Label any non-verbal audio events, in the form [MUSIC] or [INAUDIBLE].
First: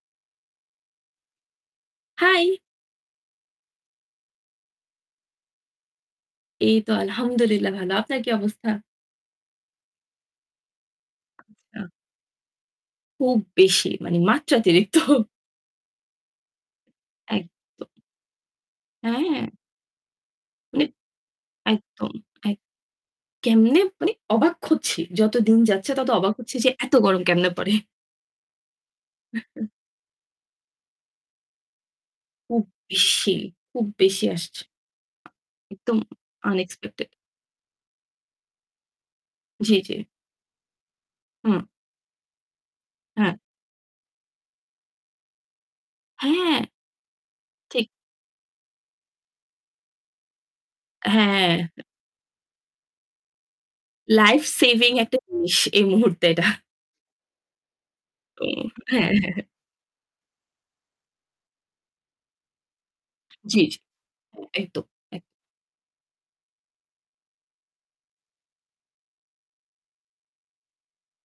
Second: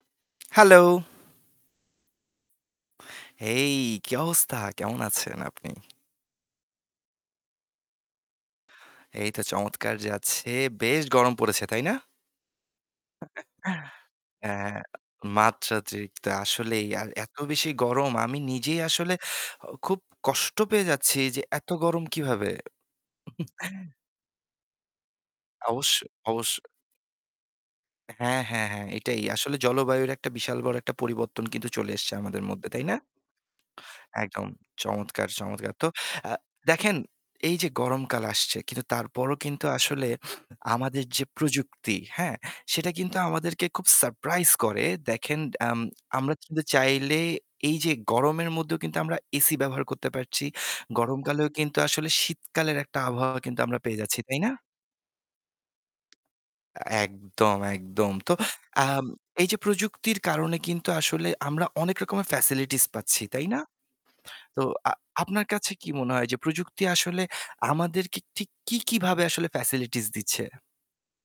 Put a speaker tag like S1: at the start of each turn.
S1: Hello!
S2: High!
S1: হেই! কি অবস্থা? কেমন আছেন আপনি?
S2: এই তো আলহামদুলিল্লাহ ভালো। আপনার কি অবস্থা?
S1: এই তো চমৎকার যাচ্ছে। বেশ গরম পড়েছে,
S2: আচ্ছা।
S1: তাই না?
S2: খুব
S1: [CHUCKLES]
S2: বেশি। মানে [SCOFFS]
S1: হ্যাঁ।
S2: মাত্রাতিরিক্ত!
S1: মাত্রাতিরিক্ত! আসলেই আর এত বেশি
S2: একদম।
S1: গরম! আমি নিজেই আসলে
S2: হ্যাঁ।
S1: অ খুব কষ্ট
S2: মানে
S1: পেয়ে যাচ্ছি এইযে এত গরম
S2: একদম,
S1: কীভাবে?
S2: এক কেমনে
S1: [CHUCKLES]
S2: মানে অবাক হচ্ছি। যত দিন যাচ্ছে,
S1: আবশ্যই,
S2: তত অবাক হচ্ছি
S1: অবশ্যই।
S2: যে এত গরম কেমনে [SCOFFS] পড়ে?
S1: হ্যাঁ, হ্যাঁ, হ্যাঁ। এটাই। আসলে
S2: [SCOFFS]
S1: জলবায়ুর একটা বিশাল বড় একটা পরিবর্তন কিন্তু চলে এসছে আমাদের
S2: খুব
S1: মধ্যে, তাই না?
S2: বেশি খুব বেশি
S1: একদম।
S2: আসছে।
S1: চমৎকার, চমৎকার! তো
S2: একদম
S1: আ দেখেন
S2: আনএক্সপেক্টেড।
S1: এইযে গরমকাল আসছে, কিন্তু তারপরও কিন্তু
S2: জি, জি।
S1: আসলে আমাদের যে
S2: হুম।
S1: প্রযুক্তি, হ্যাঁ? সেটা কিন্তু
S2: হ্যাঁ।
S1: আমাদেরকে খুব সারপ্রাইজ করে। দেখেন আম আমরা চিন্তু
S2: হ্যাঁ।
S1: চাইলে
S2: ঠিক।
S1: এইযে গরমের মধ্যেও কিন্তু আমরা এসি ব্যবহার করতে পারছি।
S2: হ্যাঁ, হ্যাঁ,
S1: গরমকালেও কিন্তু
S2: হ্যাঁ।
S1: আসলে শীতকালের একটা আবহাওয়া কিন্তু আমরা পেয়ে যাচ্ছি, তাই
S2: লাইফ
S1: না?
S2: সেভিং একটা জিনিস এই মুহূর্তে [SCOFFS] এটা।
S1: একদম, একদম। তো
S2: [UNINTELLIGIBLE]
S1: আম
S2: হ্যাঁ, হ্যাঁ।
S1: এইযে প্রযুক্তির কারণে কিন্তু আসলে আমরা অনেক রকমের ফ্যাসিলিটিস পাচ্ছি, তাই না?
S2: জি, জি। হ্যাঁ
S1: তো
S2: একদম,
S1: আ
S2: এক
S1: আপনার কাছে কি মনে হয় যে প্রযুক্তি আসলে আমাদেরকে ঠিক কী, কী ভাবে আসলে ফ্যাসিলিটিস দিচ্ছে?